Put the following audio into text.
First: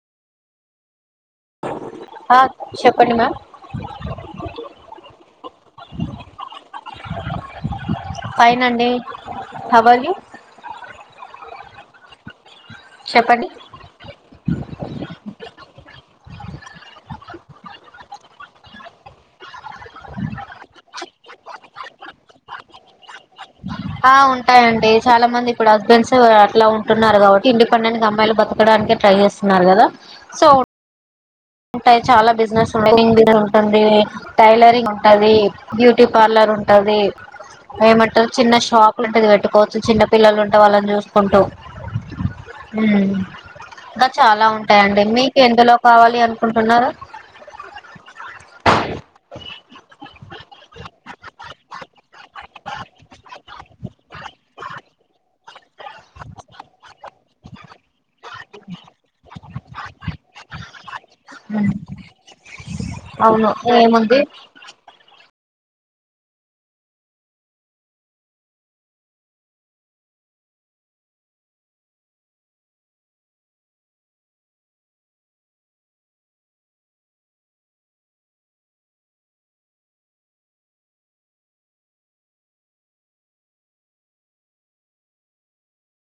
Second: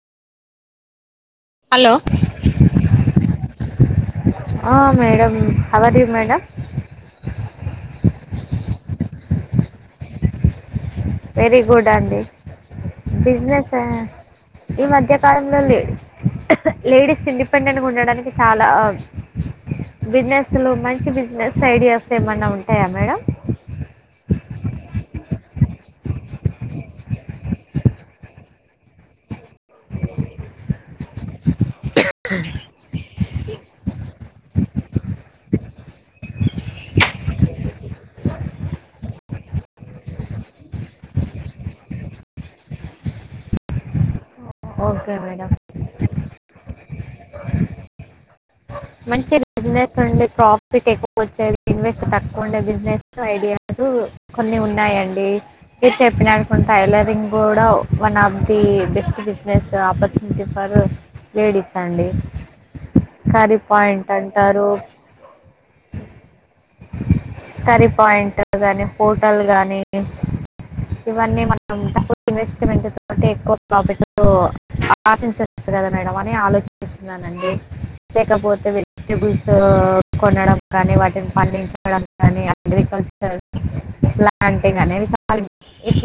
Hello ఆ చెప్పండి మా ఆ మేడం [unintelligible] మేడం ఏనండి కావాలి వెరీ గుడ్ అండి చెప్పండి బిజినెస్ ఈ మధ్యకాలంలో లే లేడీస్ ఇండిపెండెంట్గా ఉండడానికి చాలా బిజినెస్ లు మంచి బిజినెస్ ఐడియాస్ ఏమైన ఉంటాయా మేడం ఆ ఉంటాయండి చాలా మంది ఇప్పుడు హస్బెండ్స్ అట్లా ఉంటున్నారు కాబట్టి ఇండిపెండెట్ అమ్మాయిలు బతకడానికి ట్రై చేస్తారు న్నారు కదా సో ఉంటాయి చాలా బిజినెస్ ఉన్నాయి ఉంటుంది టైలరింగ్ ఉంటది బ్యూటీ పార్లర్ ఉంటది ఏమంటారు. చిన్న షాప్లు ఉంటది పెట్టుకోవచ్చు చిన్న పిల్లలు ఉంటా వాళ్ళని చూసుకుంటూ ఇంకా హు చాలా ఉన్నాయి అండి ఓకే మీకు మేడం ఎందులో కావాలి అ ఉంటున్నారు మంచి బిజినెస్ నుండి ప్రాఫిట్ ఎక్కువ వచ్చేది ఇన్వెస్ట్ తక్కువ ఉండే బిజినెస్ ఐడియాస్ కొన్ని ఉన్నాయండి మీరు చెప్పిన టైలరింగ్ కూడా one of the best business opportunity for um. Ladies అవును అండి పాయింట్ ఏముంది అంటారు కర్రీ పాయింట్ గాని హోటల్ గానీ ఇవన్నీ మన ఇన్వెస్ట్మెంట్ తోటి ఎక్కువ ప్రాఫిట్ ఆశించవచ్చు కదా మేడం అని ఆలోచిస్తున్నానండి లేకపోతే వెజిటబుల్స్ కొనడం కానీ వాటిని పండించడం కానీ అగ్రికల్చర్ ప్లాంటింగ్ అనేవి చ